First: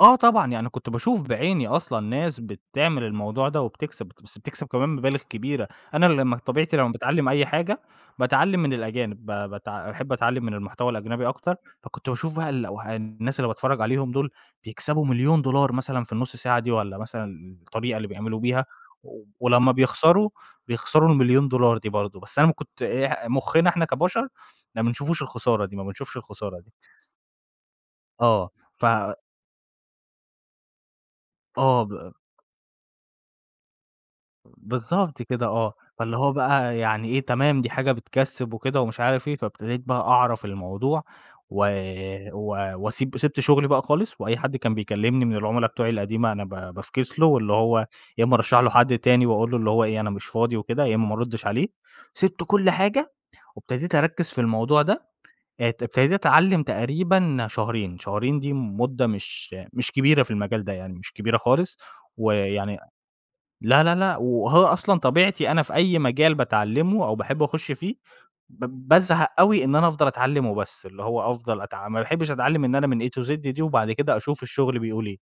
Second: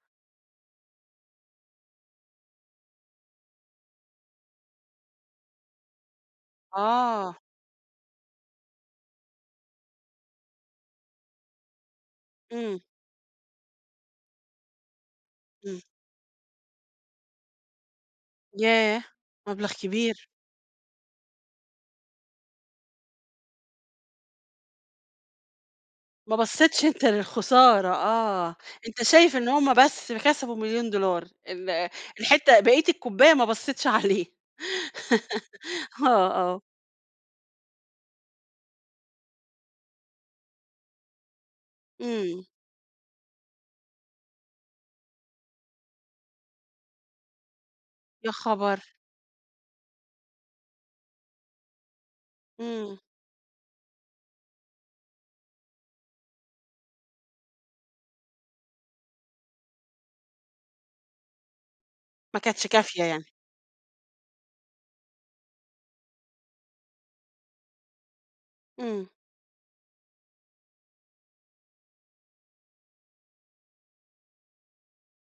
آه طبعًا، يعني كنت باشوف بعيني أصلًا ناس بتعمل الموضوع ده وبتكسب بت بس بتكسب كمان مبالغ كبيرة، أنا لمّا طبيعتي لمّا باتعلّم آه. أي حاجة، باتعلّم من الأجانب ب بتع باحب أتعلّم من المحتوى الأجنبي أكتر، فكنت باشوف بقى إمم. الأوه الناس اللي باتفرّج عليهم دُول، بيكسبوا 1.000.000$ إمم. مثلًا في النُّص ساعة دي، والّا مثلًا الطريقة اللي بيعملوا بيها، ياه! ولمّا مبلغ كبير. بيخسروا، بيخسروا ال1.000.000$ دي برضه، بس أنا ما كنت إيه مُخّنا إحنا كبشر، ما بنشوفوش الخسارة دي، ما بنشُفش ما الخسارة دي. بصّتش أنت للخسارة آه آه، ف أنت شايف إن هُم بس كسبوا 1.000.000$ ال آه ب الحتّة بقية الكوبّاية ما بصّتش عليه. بالضبط كده آه، فاللي آه، هو آه. بقى يعني إيه تمام دي حاجة بتكَسّب وكده ومش عارف إيه، فابتديت بقى أعرف الموضوع و إمم. و وأسيب وسِبت شغلي بقى خالص، وأي حد كان بيكلّمني من العُملا بتوعي القديمة أنا ب بافكس له، واللي هو يا يا إمّا أرشّح له خبر! حد تاني وأقول له اللي هو إيه، أنا مش فاضي وكده، يا إمّا ما أرُدّش عليه، سِبت كل إمم. حاجة وابتديت أرَكّز في الموضوع ده، ات ابتديت أتعلّم تقريبًا شهرين شهرين دي مدة مش مش كبيرة في المجال ده يعني مش كبيرة خالص، ما كانتش ويعني كافيَة يعني. لا، لا، لأ وهو أصلًا طبيعتي أنا في أي مجال باتعلّمه أو باحب أخش فيه، ب إمم. بازهق أوي إن أنا أفضل أتعلّم وبس، اللي هو أفضل أتع ما باحبش أتعلّم إن أنا من A to Z دي، وبَعد كده أشوف الشغل بيقول إيه،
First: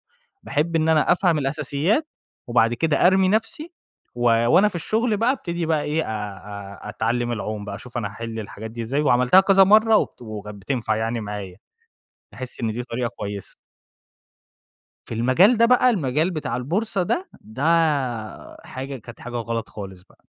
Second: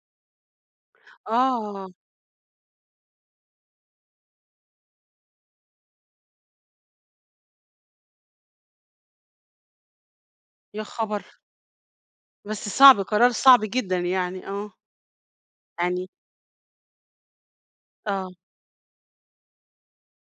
باحب إن أنا أفهم آه. الأساسيات وبعد كده أرمي نفْسي، و وأنا في الشغل بقى أبتدي بقى إيه أ أ أتعلّم العوم بقى، أشوف أنا هاحل الحاجات دي إزاي، وعملتها كذا مَرّة وبت كانت يا بتنفع يعني خبر! معايا، أحس بس إن دي صعب، طريقة قرار كويسة. صعب جدًا يعني. آه. في المجال ده بقى يعني المجال بتاع البورصة ده، ده آه. حاجة كانت حاجة غلط خالص بقى.